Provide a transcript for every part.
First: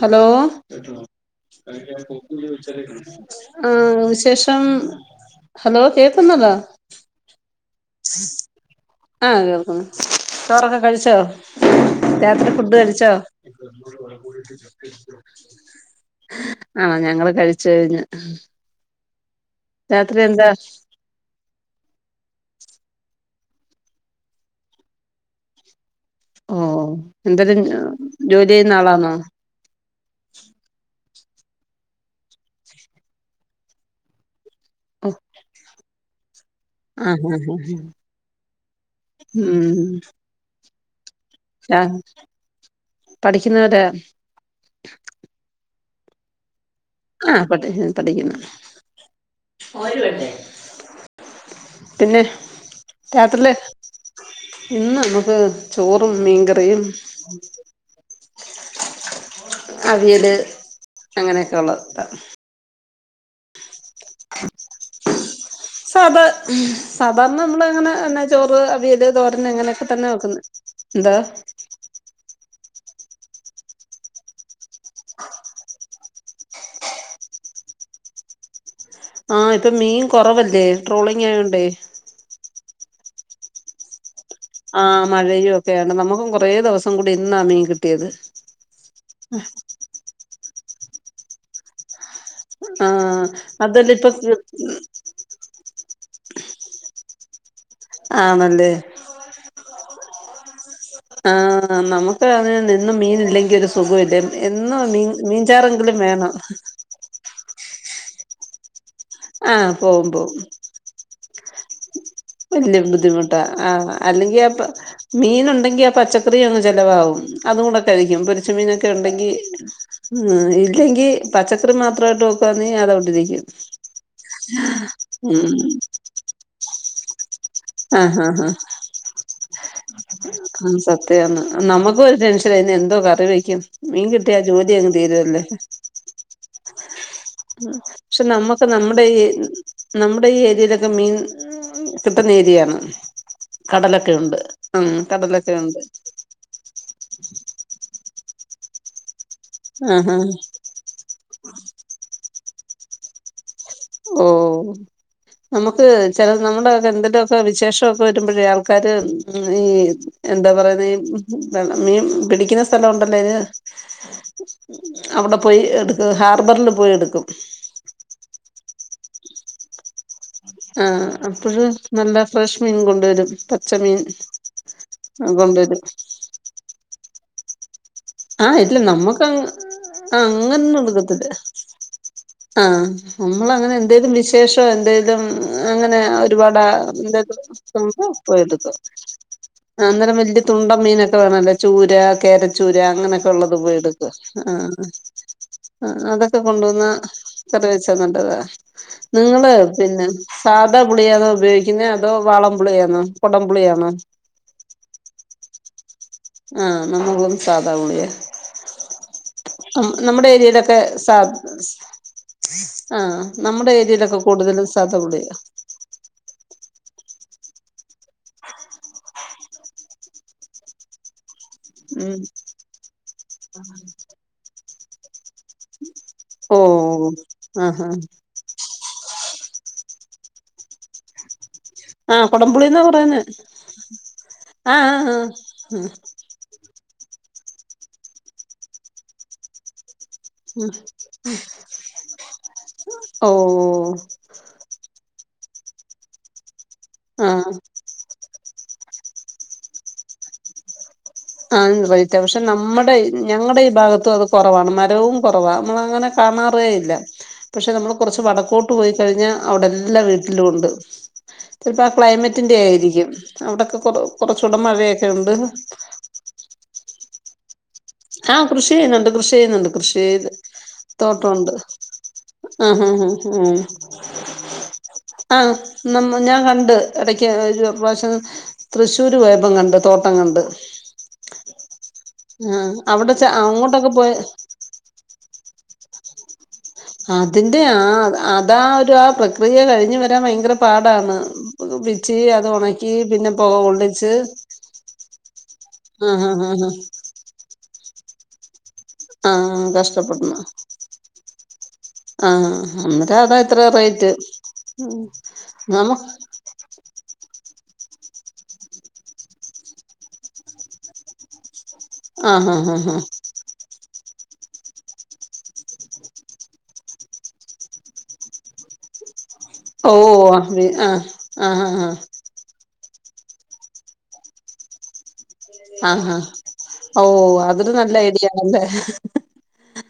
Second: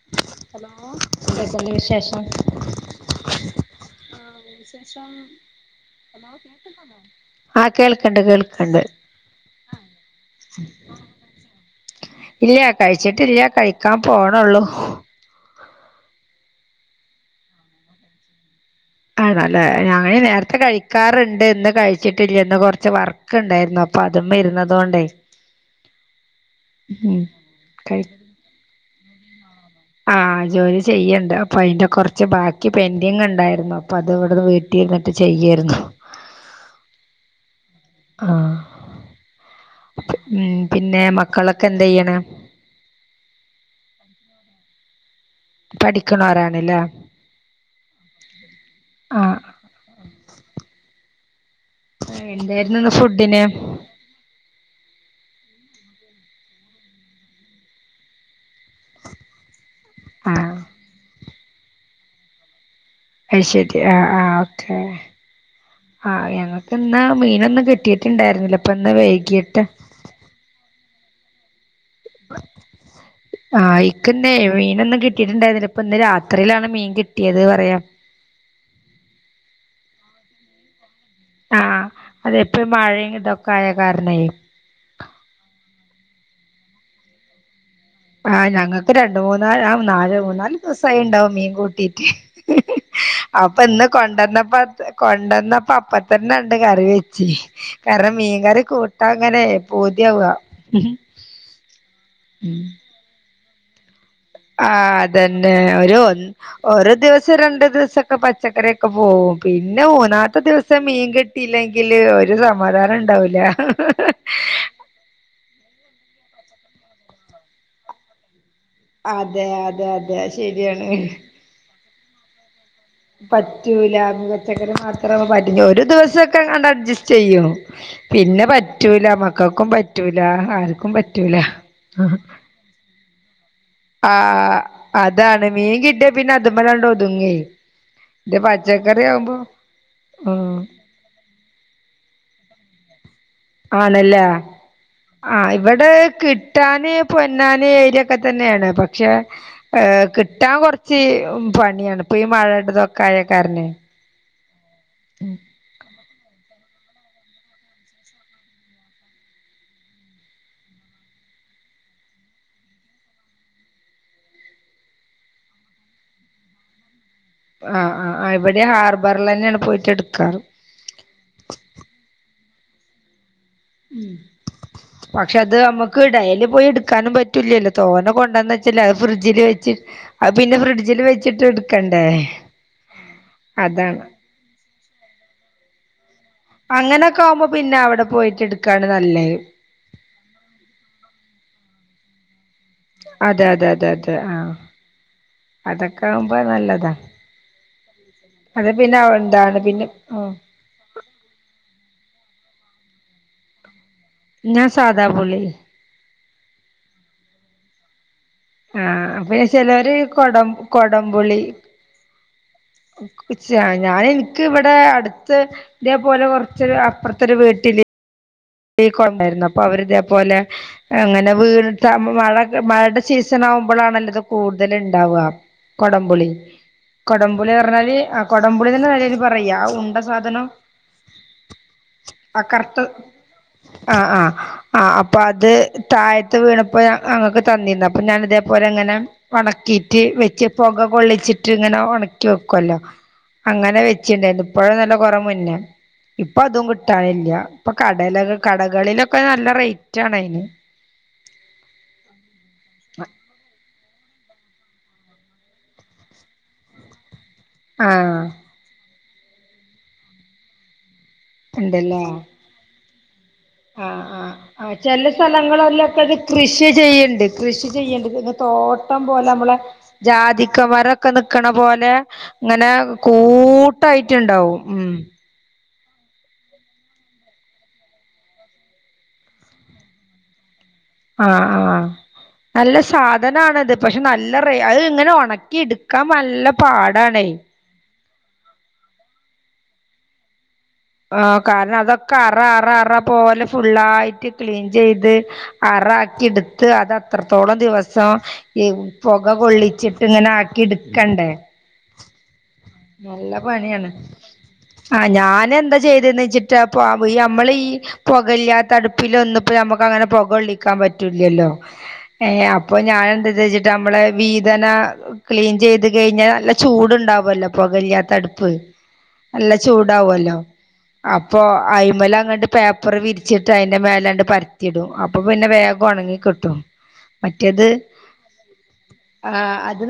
Hello എന്തൊക്കെണ്ട് വിശേഷം ആഹ് വിശേഷം ഹലോ കേക്ക്ന്ന് ണ്ടോ ആഹ് കേൾക്ക്ണ്ട് കേൾക്ക്ണ്ട് ആഹ് കേൾക്ക്ന്ന് ചോറൊക്കെ കഴിച്ചോ രാത്രി ഫുഡ് കഴിച്ചോ കഴിക്കാംപോണൊള്ളൂ ആഹ് ഞങ്ങള് കഴിച്ച് കഴിഞ്ഞ് ആണല്ലേ ഞാന് രാത്രി എന്താ നേരത്തെ കഴിക് കാറ്ഇണ്ട് ഇന്ന് കഴിച്ചിട്ടില്യ ഇന്ന് കാെറച്ച് വർക്ക് ഉണ്ടായിര്ന്നു അപ്പൊ അത് മ്മെ ഇര്ന്നതോണ്ടെ ഓ എന്തതിൻ കഴി ജോലിയ്യ്ന്ന ആളാന്നോ ആഹ് ജോലി ചെയ്യ്ണ്ട് അപ്പൊ ഐന്റെ കാെറച്ച് ബാക്കി പെന്റിങ് ഇണ്ടായിര്ന്നു അപ്പത് ഇവ്ട്ന്ന് വീ ഓ ട്ടിര്ന്ട്ട് ചെയ്യെര്ന്നു ആഹ് ഹഹ ഹ ആഹ് ഉം ഉം പിന്നെ മക് ചാഹ് പഠിക്ക്ന്നെവ്ടെ പഠിക്ക്ണോരാണ്ലെ ആഹ് പഠിക്ക്ന്ന് പഠിക്ക്ന്ന് ആഹ് മോര് വേണ്ടേ പിന്നെ എന്തായിരുന്നു ഇന്ന് ഫുഡിന് രാത്രില് ഇന്ന് നമുക്ക് ചോറും മീങ്കറിയും സസു അവിടെ അങ്ങനെയൊക്കെ ഉള്ളു അശരി ആ ആ ഓക്കേ സഭ സദാർന്ന മീനൊന്നും മ്മള് എങ്ങനെ കിട്ടിയിട്ടുണ്ടായിരുന്നില്ല ചോറ് ഇപ്പൊ അവി ഇന്ന് യല് തോരന വൈകിട്ട് എങ്ങനതന്നെ തന്നെ നോക്കുന്നു എന്താ [unintelligible] ആഹ് ഇക്ക് ഇന്ന് മീനൊന്നും കിട്ടിയിട്ടുണ്ടായിരുന്നില്ല ഇപ്പ ഇന്ന് രാത്രിയിലാണ് മീൻ കിട്ടിയത് പറയാം ആഹ് ഈ മീൻ കുറവല്ലേ ട്രോളിങ് ആയോണ്ടേ ആഹ് അതെപ്പ മഴയും ഇതൊക്കെ ആയ കാരണെ ആഹ് മഴയും ഒക്കെയാണ് നമുക്കും കുറേ ദിവസം കൂടി ഇന്നാ മീൻ കിട്ട് ആഹ് ഞങ്ങക്ക് രണ്ട് മൂന്നാല് ആഹ് നാല് മൂന്നാല് ദിവസായി ഇണ്ടാവും മീൻ കൂട്ടീട്ട് ആഹ് അപ്പൊ ഇന്ന് അതല്ല ഇപ്പൊ കൊണ്ടന്നപ്പോ കൊ ണ്ടെന്നപ്പോ അപ്പൊത്തന്നെ ഇങ്ങട്ട് കറിവച്ചി കാരണം മീൻകറി ആണല്ലേ കൂ ട്ടങ്ങനെ പൂതിയാവാ ആഹ് നമുക്ക് അതെ ഉം നിന്നും മീൻ ഇല്ലെങ്കിൽ ഒരു സുഖം ഇല്ല ആഹ് അതന്നെ ഒരു ഒരു ദിവസം രണ്ടു ദിവസംഒക്കെ പച്ചക്കറ്യൊക്കെ പോവും. ആഹ് പിന്നെ പോവും പോവും മൂന്നാമത്തെ ദിവസം മീൻകിട്ടിയില്ലെങ്കില് ഒര് വല്യ ബുദ്ധിമുട്ടാ ആഹ് അല്ലെങ്കി അപ്പൊ മീൻ ഉണ്ടെങ്കി ആ പച്ചക്കറി അങ്ങ് ചിലവാവും അത് കൂടെ കഴിക്കും പൊരിച്ച മീന് ക്കെ ഉണ്ടെങ്കി അതെ അതെ അതെ ഉം ശരിയാണ് ഇല്ലെങ്കിൽ പച്ചക്കറി മാത്രയിട്ട് വെക്ക്വാന്നെങ്കി അതു പറ്റൂല മ പച്ചക്കറി മാത്രേ പ്പൊ പറ്റൂ ഉം ഇനി ഒരു ദിവസ ക്കാണ്ടങ്ങ് അഡ്ജസ്റ്റ് ചെയ്യും ആഹ് ആഹ് പിന്നെ പറ്റൂല മക്കൾക്കും പറ്റൂല ആഹ് ആഹ് ആർക്കും പറ്റൂല സത്യാന്ന് നമുക്കും ഒരു ടെൻഷനാ ഇന്ന് എന്തോ കറിവക്കും മീൻ കിട്ടിയ ജോലി അങ്ങ് തീരുവല്ലോ കിട്ടിയാ പിന്ന അതുമ്മലാണ്ടൊത്ങ്ങി ഉം പക്ഷെ നമ്മുക്ക് നമ്മുടെ ഈ നമ്മുടെ ഈ ആഹ് ഏരിയയിലൊ ക്കെ മീൻ കിട്ടുന്ന ഏരിയയാണ് കടലൊക്കെ ഉണ്ട് ആണല്ലേ ഉം ആഹ് കടലൊക്കെ ഉണ്ട് ഇവിടെ കിട്ടാന് പൊന്നാന് ഏരിയൊക്കെ തന്നെയാണ് പക്ഷേ ഏഹ് ആഹ് ആഹ് കിട്ടാൻ കുറ ച്ച് പണിയാണ് ഇപ്പൊ ഈ മഴയുടെതൊക്കെ ആയ കാരണെ ഓഹ് നമുക്ക് ചില നമ്മുടെക്കെ എന്തെലൊക്കെ വിശേഷ ഒക്കെ വരുമ്പോഴേ ആൾക്കാര് ഈ എന്താ പറയുന്നെ ഈ മീം പിടിക്കുന്ന സ്ഥലംഉണ്ടല്ലേന് അവിടെ പോയി എടുക്കും ഹാർബറില് പോയി എടുക്കും ആഹ് ആഹ് ആ ഇവിടേം ഹാർബറിൽ തന്നെയാണ് പോയിട്ട് എടുക്കാറ് ആഹ് അപ്പഴ് നല്ല ഫ്രഷ് മീൻ കൊണ്ടുവരും. പച്ചമീൻ ഉം പക്ഷെ അത് കൊണ്ടുവരും നമ്മുക്ക് ഡെയ്ലി പോയി എടുക്കാനും പറ്റ് റ്റൂല്ലല്ലോ തോന്നെ ആ കൊണ്ടന്ന് ഇല്ല വെച്ചല്ലേ അത് നമ്മുക്ക് ഫ്രിഡ്ജില് വെച്ച് ആ അഹ് പിന്നെ ഫ്രിഡ്ജിൽ വെച്ചിട്ട് ഇടുക്കണ്ടേ ആഹ് നമ്മൾ അങ്ങനെ എന്തേലും വിശേഷോ എന്തേലും അങ്ങനെ അങ്ങനൊക്കെ ഒരുപാട്ന്തത്ത് ആവുമ്പോ പിന്നെ അവിടെ പോയിട്ട് നമ്മളട്പ്പോയെടുക്കു എടുക്കാണ് നല്ലത് ആനേരം വലിയ തുണ്ടം മീനൊക്കെ വേണല്ലോ ചൂര കേരച്ചൂര് ര അങ്ങനെയൊക്കെ അതെ ഉള്ളത് അതെ പോയി അതെ എടുക്കാ അതെ ആഹ് ആഹ് ആഹ് ആവുമ്പോ അതൊക്കെ കൊണ്ടുവന്നാ നല്ലതാ കറി വെച്ചാ നല്ലതാ അത് പിന്നെ നിങ്ങള് എന്താണ് പിന്നെ ആഹ് തെ പുളിയാതോ ഉപയോഗിക്കുന്നെ അതോ വാളംപുളിയാന്നോ കുടംപുളിയാന്നോ ഞാ സാദാ പുളി ആഹ് നമ്മളും സാധാ പുള്യാ ആഹ് പിന്നെ അം ചിലര് നമ്മുടെ കൊടം ഏരിയയിലൊക്കെ സ ക്കുച്ചയ ഞാൻ എനിക്ക് ഇവിടെ സാധാ പുളിയാ അടുത്ത് ഇതെ പോലെ കുറച്ചൊരു അപ്പുറത്തരു വീട്ടില് കൊണ്ടായിരുന്നു അപ്പൊ അവരി തേപോലെ അങ്ങനെ വീണിട്ടാവുമ്പൊ ഉം മഴ മഴടെ സീസൺ ആവുമ്പോളാണല്ലോ ഇത് കൂടുതൽ ഇണ്ടാവാ കൊടംപുളി ഓഹ് കൊടംപുളി ആഹ് പറഞ്ഞാല് ആഹ് കൊടംപുളിന്നെന്നെ നിലേൽ പറയാ ആഹ് ഉണ്ട സാധനം ആഹ് ആ കൊടംപുളിന്നാ കറുത്ത പറയുന്നേ. ആഹ് ആഹ് ആഹ് അപ്പൊ അത് തായ ത്ത് വീണപ്പോ അങ്ങക്ക് തന്നിന്ന് അപ്പൊ ഞാൻ ഇതേപോലെ അങ്ങനെ ഒണക്കി റ്റ് വെച്ച് ആഹ് പുക കൊള്ളിച്ചിട്ട് ഇങ്ങനെ ഉണക്കി വെക്കല്ലോ അങ്ങനെ ഓഹ് വെച്ചിണ്ടായിരുന്നു. ഇപ്പോഴന്നല്ല കുറേ മുന്നെ ഇപ്പൊ അതും കിട്ടാനില്ല ആഹ് ഇപ്പൊ കടേലൊക്കെ കടകളിലൊക്കെ നല്ല റേറ്റ് ആണ് അയിന് ആന്ന് റേറ്റ പക്ഷെ നമ്മുടെ ഈ ഞങ്ങടെ ഈ ഭാഗത്തും അത് കുറവാണ് മരവും കുറവാ നമ്മൾ അങ്ങനെ കാണാറേയില്ല- [inaudible] പക്ഷെ നമ്മൾ കുറച്ച് ആഹ് വടക്കോട്ട് പോയിക്കഴിഞ്ഞാൽ അവിടെല്ലാം വീട്ടിലും ഉണ്ട് ചിലപ്പോ ആഹ് ഇണ്ടല്ലേ ക്ലൈമറ്റ് ത്തിന്റെ ആയിരിക്കും. അവിടൊക്കെ കൊറ ആഹ് ആഹ് കൊറച്ചൂടെ ആഹ് മഴയൊക്കെ ചില ഉണ്ട് സ്ഥലങ്ങളല്ലാം [unintelligible] കൃഷി ചെയ്യണ്ട്- കൃഷി ചെയ്യണ്ട് പിന്നെ ആ കൃഷി തോട്ടം ചെയ്യുന്നുണ്ട് പോലെ കൃഷി നമ്മള ചെയ്യുന്നുണ്ട് കൃഷി ചെയ്ത് ജാതിക്ക മരം ഒക്കെ നിക്കണ തോട്ടമുണ്ട് പോലെ ഇങ്ങനെ ആഹ് ആഹ് ആഹ് ആഹ് കൂട്ടായിട്ടുണ്ടാവും ഉം. ആഹ് നമ്മ ഞാൻ കണ്ട് ഇടക്ക് ഒരു പ്രാവശ്യം തൃശ്ശൂര് പോയപ്പം കണ്ട് തോട്ടം കണ്ട് ആഹ് ആഹ് ആഹ് നല്ല അവിടെ ച സാധനാ ണത് അങ്ങോട്ടൊക്കെ പക്ഷെ പോയ നല്ല റൈറ്റ് അത് ഇങ്ങനെ ഉണക്കി എടുക്കാൻ നല്ല പാടാണേ അതെ ആഹ് അതാ ഒരു ആഹ് പ്രക്രിയ കഴിഞ്ഞഞ് വരാൻ ഭയങ്കര പാടാണ് ആഹ് കാരണം പിച്ചി അതൊക്കെ അറ അത് അറ ഉണക്കി അറ പിന്നെ പോലെ പുക കൊള്ളിച്ച് ഫുള്ളായിട്ട് ക്ലീൻ ചെയ്ത്- ആ അറാക്കി ആ ആ എടുത്ത് അത് അത്രത്തോളം ദിവസം ആ ആ പുക കൊള്ളിച്ചിട്ട് ഇങ്ങനെ കഷ്ടപ്പെടണം ആക്കി എടുക്കണ്ടേ? ആ അന്നേരം അതാ നല്ല ഇത്ര പണിയാണ് റേറ്റ് ഉം ആഹ് ഞാൻ എന്താ നമ ചെയ്തി [unintelligible] നമ്മള ഈ പുകില്ലാത്തടുപ്പില ഒന്നിപ്പോ നമുക്ക് അങ്ങനെ പുകള്ളിക്കാൻ പറ്റൂല്ലല്ലോ? ആ ഏഹ് ആ ആ അപ്പൊ ആ ഞാൻെന്താ വെച്ചിട്ട് നമ്മളെ വീതന ക്ലീൻ ചെയ്ത് കഴിഞ്ഞാൽ നല്ല ചൂടുണ്ടാവല്ലോ പുകല്ലാത്തടുപ്പ്. നല്ല ഓ ചൂടാവല്ലോ ആ ആ അപ്പൊ ആ ആ അയിമല അങ്ങ് പേപ്പർ വിരിച്ചിട്ട് അതിന്റെ മേലാണ്ട് പരത്തിടും അപ്പൊ പിന്നെ വേഗം ആ ഉണങ്ങി ആ കിട്ടും. ഓ മറ്റേത് അതൊരു നല്ല ഐഡിയ ആണല്ലേ ആഹ് അത്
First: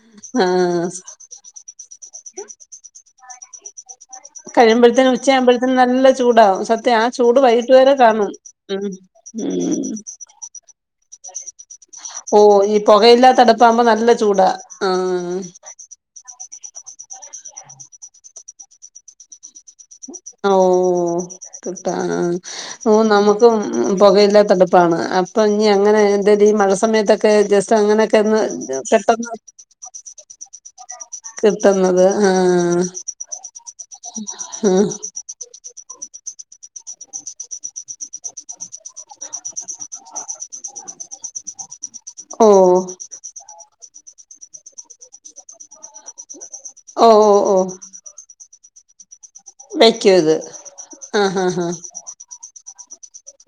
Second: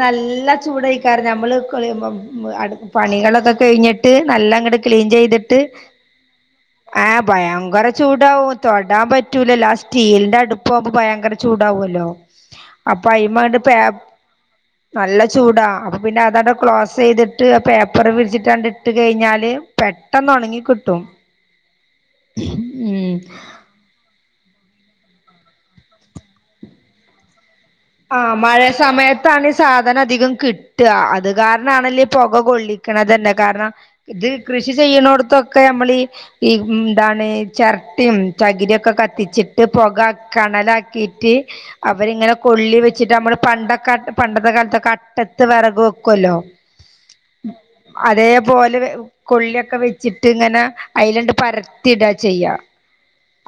ആ നല്ല ചൂട് ആക്കേറും നഞമ്മള് [unintelligible] പണികളൊക്കെ കഴിഞ്ഞിട്ട് നല്ലഅങ്ങട്ട് ക്ലീൻ കഴിയുമ്പോഴത്തേനും ചെയ്തിട്ട് ഉച്ചയാകുമ്പോഴത്തേനും നല്ല ചൂടാവും സത്യം ആ ആഹ് ചൂട് വൈകിട്ട് ഭയങ്കര വരെ കാണും ചൂടാവും ഉം തൊടാൻ പറ്റൂല ലാസ്റ്റീൽ ഉം സ്റ്റീൽലിന്റെ അടുപ്പ് ആവുമ്പോ ഭയങ്കര ചൂടാവല്ലോ? ഓ ഈ അപ്പൊ പുകയില്ലാത്ത അയിമണ്ട് പേ അടുപ്പാകുമ്പോ നല്ല ചൂടാ നല്ല ആഹ് ചൂടാ പിന്നെ അതാണ്ട് ക്ലോസ് ചെയ്തിട്ട് പേപ്പറ് വിരിച്ചിട്ടാണ്ട് ഇട്ട് കഴിഞ്ഞാല് പെ [unintelligible] ഓഹ് ഉം നമ്മുക്കും ഉം പുകയില്ലാത്തടുപ്പാണ് അപ്പൊ ഇനി അങ്ങനെ എന്താലും ഈ മഴ സമയത്തൊക്ക ആഹ് മഴ സമയത്താണ് സാധനം അധികം കിട്ടുക അത് കാരണാണെല്ലഈ കിട്ടുന്നത് പുക ആഹ് കൊള്ളിക്കണ തന്നെ കാരണം ഇത് കൃഷി ആഹ് ചെയ്യുന്നോടത്തൊക്കെ നമ്മൾഈ ഈ എന്താണ് ചിരട്ടും ചകിരിക്കെ കത്തിച്ചിട്ട് പുക കണലാക്കിട്ട് [unintelligible] അവരിങ്ങനെ ഓ നമ്മൾ പണ്ടൊക്ക പണ്ടത്തെ കാലത്തൊക്കെ അട്ടത്ത് വിറക് വെക്കുവല്ലോ? ഓ ഓ ഓ അതേപോലെ കൊള്ളിയൊക്കെ വെക്കും വെച്ചിട്ട് ഇത് ഇങ്ങനെ അയില് ആഹ് ആഹ് ആഹ് പരത്തിടാ ചെയ്യാ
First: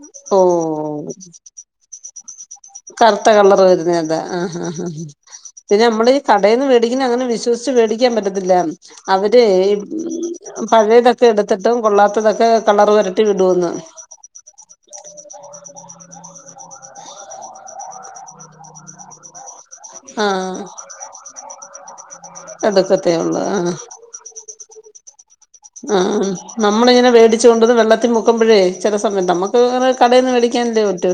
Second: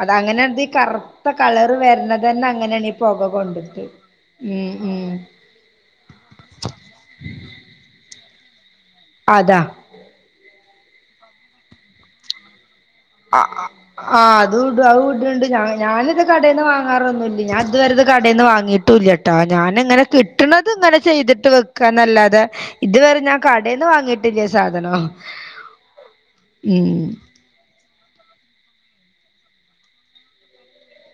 അത് ഓ അങ്ങനെ ഈ കറുത്ത കളറ് വരുന്നത് തന്നെ അങ്ങനെയാണ് ഈ പുക കറുത്ത കളർ കൊണ്ടിട്ട് വരുന്ന അതാ ആഹ് ഉം ആഹ് ആഹ് ഉം പിന്നെ നമ്മള ഈ കടയിൽന്ന് മേടിക്കുന്ന അങ്ങനെ വിശ്വസിച്ച് മേടിക്കാൻ പറ്റത്തില്ല അവര് അതാ ഉം പഴയതൊക്കെ എടുത്തിട്ട് കൊള്ളാത്തതൊക്കെ കളർ വരുത്തും അഹ് അഹ് അഹ് ആഹ് അത് അത് അഹ് വിട്ണ്ട്. ഞാന് ഇത് കടേന്ന് വാങ്ങാറൊന്നുല്യ. ഞാൻ ഇതുവരെ ഇത് കടേന്ന് വാങ്ങീട്ടു ഇല്യട്ട് ഞാൻ ഇങ്ങനെ ആഹ് കിട്ട്ണത് ഇങ്ങനെ ചെയ്തിട്ട് വെക്കാന്നെല്ലാതെ എടുക്കത്തേ ഇതുവരെ ഞാൻ ഉള്ളൂ കടേന്ന് വാങ്ങിട്ട് ട്ടില്ല സാധനോം ആഹ് ആഹ് നമ്മളിങ്ങനെ വേടി ചോണ്ടോന്ന് ഇത് വെള്ളത്തി മുക്കുമ്പഴേ ചെല സമയം നമ്മക്ക് കടയിന്ന് വേടിക്കാൻല്ലേ പറ്റു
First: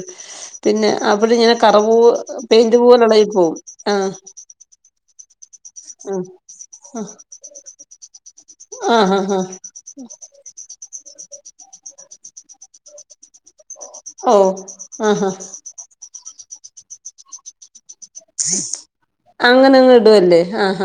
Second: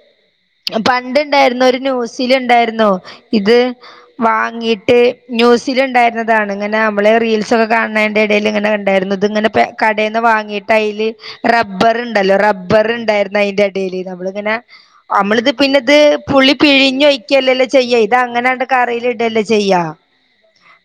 പണ്ട് ഇണ്ടായിരുന്നു. ഒരു ന്യൂസിൽ പെയിന്റ് ഇണ്ടായിരുന്നു പോലെ എളകി പോവും ഇത് ആഹ് വാങ്ങീട്ട് ന്യൂസില് ഇണ്ടായിരുന്നതാണ്. ഇങ്ങനെ നമ്മള് റീൽസ് ഒക്കെ കാണ്നേന്റെ എടേല് ഇങ്ങനെ ആഹ് ആഹ് ഇണ്ടായിരുന്നു. ആഹ് ആഹ് ആഹ് ഇങ്ങനെ കടേന്ന് വാങ്ങീട്ട് തൈല് റബ്ബർ ഇണ്ടല്ലോ റബ്ബർ ഇണ്ടായിരുന്നു അയ്ന്റെ അടിയില് നമ്മളിങ്ങനെ ഓഹ് ആഹ് ആഹ് നമ്മള് ഇത് പിന്നെ ഇത് പുളി പിഴിഞ്ഞൊഴിക്ക്യല്ലല്ലോ ചെയ്യായി ഇത് അങ്ങനണ്ട് കറീല് ഇടെല്ലെ ചെയ്യ.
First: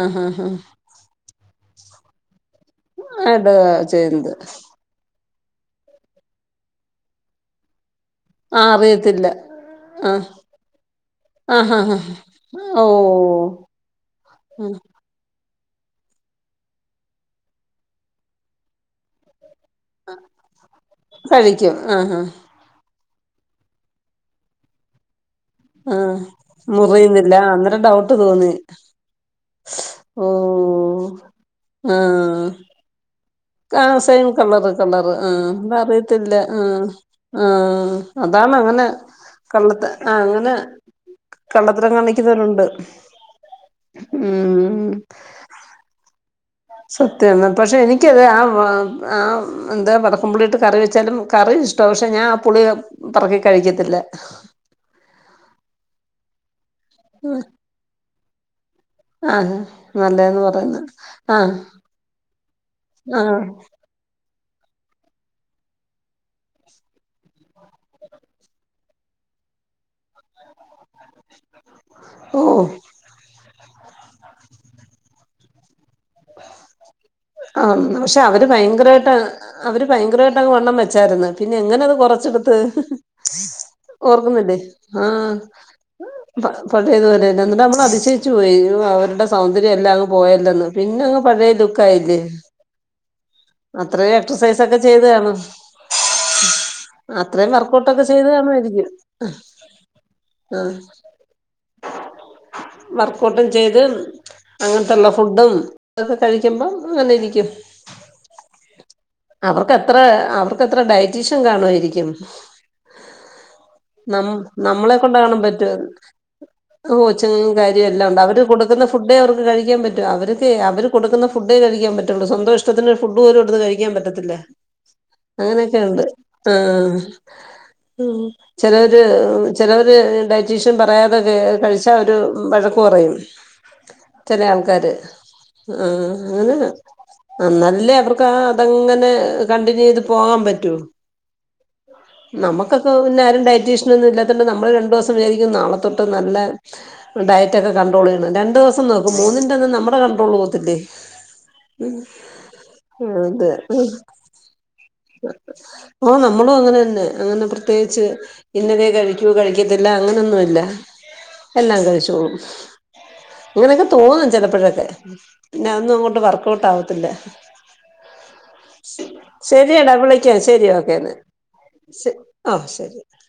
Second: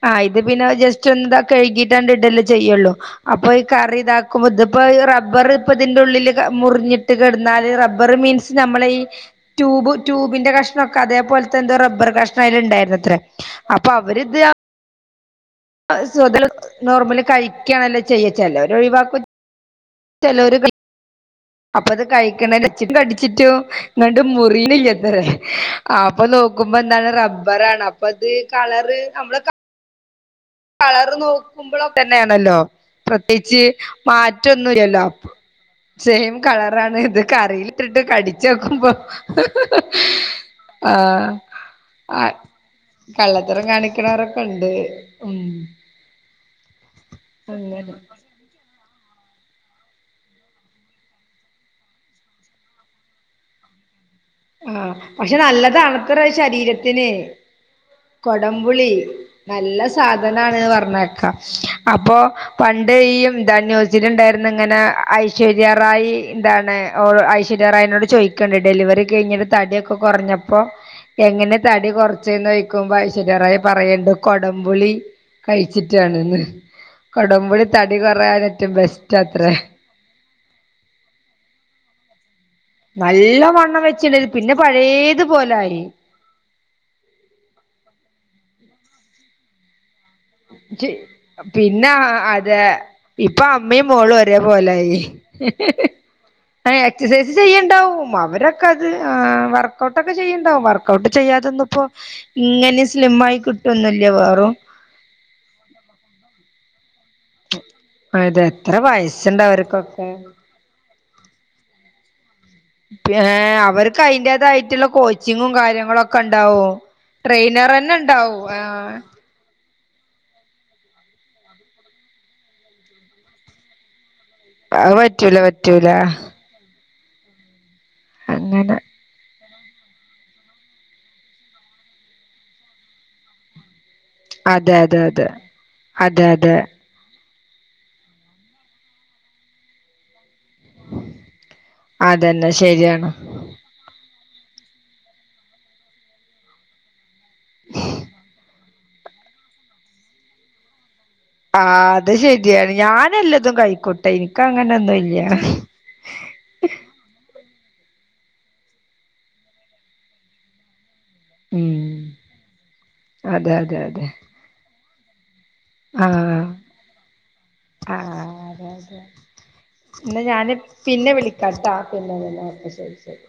ആഹ് ഇത് പിന്നെ ജറ്റ് [unintelligible] റ്റുന്താ കഴുകീട്ടാണ്ട് ഇടെല്ലേ ചെയ്യൊള്ളൂ. ആഹ് അപ്പൊ ഈ ഇടുവാ കറി ചെയ്യുന്നത് ഇതാക്കുമ്പോ ഇത് ഇപ്പ അഹ് ഇ റബ്ബർ ഇപ്പ ഇതിൻ്റെ ഉള്ളില് മുറ്ഞ്ഞിട്ട് കെട്ന്നാല് റബ്ബർ മീൻസ് ആഹ് നമ്മളെ ഈ അറിയത്തില്ല ട്യൂബ് ആഹ് ട്യൂബിന്റെ കഷ്ണംഒക്കെ അതേപോല്ത്തെ ആഹാ എന്തോ ഹാ റബ്ബർ കഷ്ണം അയ്ൽ ഓ ഇണ്ടായിരുന്നു അത്രേ അപ്പൊ അവര് ഇത് [unintelligible] ഉം സൊത [unintelligible] നോർമലി കഴിക്ക്യാണല്ല ചെയ്യ ച്ചെലോല് ഒഴിവാക്കു ചെലോല് [unintelligible] കഴിക്കും അപ്പൊ അത് ആഹാ കഴിക്ക്ണേന്റെ ചിട്ടും കടിച്ചിട്ടും ഇങ്ങണ്ട് മുറീണില്ലത് ആഹ് ആപ്പം നോക്കുമ്പ എന്താണ് മുറിയുന്നില്ല അന്നേരം റബ്ബറാണ് അപ്പൊ ഡൗട്ട് ഇത് തോന്നി കളർ അമ്മള ഓ കളർ ആഹ് നോക്കുമ്പളൊക്കെന്നേണല്ലൊ പ്രത്യേകിച്ച് ആ സെയിം മാറ്റൊന്നു കളറ് ഇല്ലല്ലോ. കളറ് അപ്പ ആഹ് അത് സെയിം അറിയത്തില്ല ആഹ് കളറാണ് ഇത് ആഹ് കറീലിട്ടിത്ത്രിട്ട് അതാണ് അങ്ങനെ കടിച്ചോക്കുമ്പം കള്ളത്ത ആ അങ്ങനെ ആഹ് കള്ളത്തരം ആഹ് കാണിക്കുന്നവരുണ്ട് കള്ളത്തറം കാണിക്ക്ണോറൊക്കെ ഇണ്ട് ഉം ഉം സത്യാന്ന് പക്ഷെ അങ്ങനെ എനിക്ക് ഇത് ആഹ് [unintelligible] ആഹ് എന്താ വടക്കംപുള്ളിട്ട് കറി വെച്ചാലും കറി ഇഷ്ട. പക്ഷെ ഞാൻ ആ പുളി പെറക്കി കഴിക്കത്തില്ല ആഹ് പക്ഷെ നല്ലതണത്ര ഈ ശരീരത്തിന് ആ കൊടംപുളി ആഹ് നല്ല നല്ലതെന്ന് സാധനാണ്ന്ന് പറയുന്ന് പറ്ഞ്ഞേക്കാം. ആഹ് അപ്പൊ പണ്ട് ഈ ആഹ് എന്താ ഇജ്ല് ഇണ്ടായിര്ന്ന് ഇങ്ങനെ ഐശ്വര്യ റായ് എന്താണ്ഓ ഐശ്വര്യ റായിനോട് ചോയ്ക്ക്ണ് ഡെലിവറി കെഴിഞ്ഞിട്ട് തട്യക്കെ കൊറ്ഞ്ഞപ്പൊ എങ്ങനെ തടി കൊറ്ച്ചെ എന്ന് ഓഹ് നോയ്ക്കുമ്പ ഐശ്വര്യ റായ് പറ ഇണ്ട് കൊടംപുളി കഴിച്ചിട്ടാണ്ന്ന്. കൊടംമ്പുളി ആഹ് തടി കൊറയാൻ ഏറ്റും ബെസ്റ്റ അത്രെ ഭയങ്കര വായിട്ട് അങ് വണ്ണം വെച്ചായിര്ന്ന്. പിന്നെ എങ്ങനെ അത് കൊറച്ചെടുത്ത് നല്ല വണ്ണം വെച്ചിണ്ട് പിന്നെ പഴേത് പോലെ ആയി പഴയത്പോലെന്നെ. ഇന്നട്ട് നമ്മൾ അതിശയിച്ചു പോയി. അവര്ടെ സൗന്ദര്യം എല്ലാം അങ്ങ്പോയന്ന് ഇച് പിന്നെ അതെ ഇപ്പൊ അമ്മയും അത്രയും മോളും ഒരേ എക്സസൈസ് പോല ഒക്കെ ആയി ചെയ്ത് കാണും [inaudible] എക്സസൈസ് അത്രയും വർക്കഔട്ടൊക്കെ ചെയ്യ്ണ്ടാവും. ചെയ്ത് അവരൊക്കെ അത് കാണുമായിരിക്കും ഹ് വർക്കൗട്ട് ഒക്കെ ചെയ്യണ്ടാവും ആഹ് വർക്കഔട്ട് ചെയ്യാതെന്നുപ്പോ ഇങ്ങനെ സ്ലിം ആയി കിട്ടൊന്നുല്ല വേറും ത്തൊള്ള ഫുഡും ഇതൊക്കെ കഴിക്കുമ്പ അങ്ങനെ ഇരിക്കും ഇത് എത്ര വയസുണ്ട അവർക്കൊക്കെ എത്ര ഡയറ്റീഷ്യൻ കാണ്വായിരിക്കും പി അവർക്ക് അയ്ന്റേതായിട്ട്ള്ള നമ്മളെ കൊണ്ട് കോച്ചിങ്ങും കാര്യങ്ങളൊക്കെ ഇണ്ടാവും. ചിങ്ങും കാര്യ എല്ലാം ഉണ്ടാവു. ഇങ്ങട്ട് കൊടുക്കുന്ന ഫുഡ് [unintelligible] അവർക്ക് കഴിക്കാൻ പറ്റു. അവർക്ക് അവര് കൊടുക്കുന്ന ഫുഡേ കഴിക്കാ പറ്റൊള്ളൂ. സ്വന്തോ ഇഷ്ടത്തിന്റെ ഒരു ഫുഡും പോലും ഇടുത്ത് കഴിക്കാൻ പറ്റത്തില്ല അത് പറ്റൂല അങ്ങനെ ഒക്കെ പറ്റൂല ഉണ്ട്. ആഹ് ചെല അങ്ങനെ ചെലോര് ഡയറ്റീഷ്യൻ പറയാതെ കഴിച് പക്ഷെ ഒരു വഴക്ക് പറയും ചെലേ അതെ ആൾക്കാര് അതെ അതെ ആഹ് അതെ അങ്ങനെ അതെ ആ ന്നാലല്ലേ അവർക്ക് ആ ഇതെങ്ങനെ കണ്ടിന്യൂ എയ്ത് പോകാൻ പറ്റൂ അതന്നെ നമുക്കൊക്കെ ശരിയാണ് പിന്നാരും ഡയറ്റീഷന ഒന്നും ഇല്ലാത്തണ്ട് നമ്മള് രണ്ടു ദിവസം വിചാരിക്കും നാളെത്തൊട്ട് നല്ല ഡയറ്റ ഒക്കെ കണ്ട്രോൾ ചെയ്യണം രണ്ടു ദിവസം നോക്കും മൂന്നിന്റെ ഒന്നും നമ്മുടെ കണ്ട്രോൾ പോകത്തില്ലേ ആ അത് ശരിയാണ് ഞാൻ അതെ എല്ലതും കൈക്കോട്ടെ എനിക്ക അങ്ങനെൊന്നും ഇല്ലാണ് ഓ നമ്മളും അങ്ങനെ തന്നെ അങ്ങനെ പ്രത്യേകിച്ച് ഇന്നലെ കഴിക്കൂ കഴിക്കത്തില്ല അങ്ങനെയൊന്നുമല്ല ഉം എല്ലാം കഴിച്ചോ അതെ അതെ ഇങ്ങനെയൊക്കെ അതെ തോന്നും ചിലപ്പോഴൊക്കെ ന്ന ഒന്നും അങ്ങോട്ട് വർക്കഔട്ട് ആവത്തില്ല ആ അതെ അതെ ശരിയടാ എന്ന വിളിക്കാം ഞാന് ശരി പിന്നെ ഓക്കേന്ന് വിളിക്കാട്ടാ പിന്നെന്നെപ്പ ശരി ശരി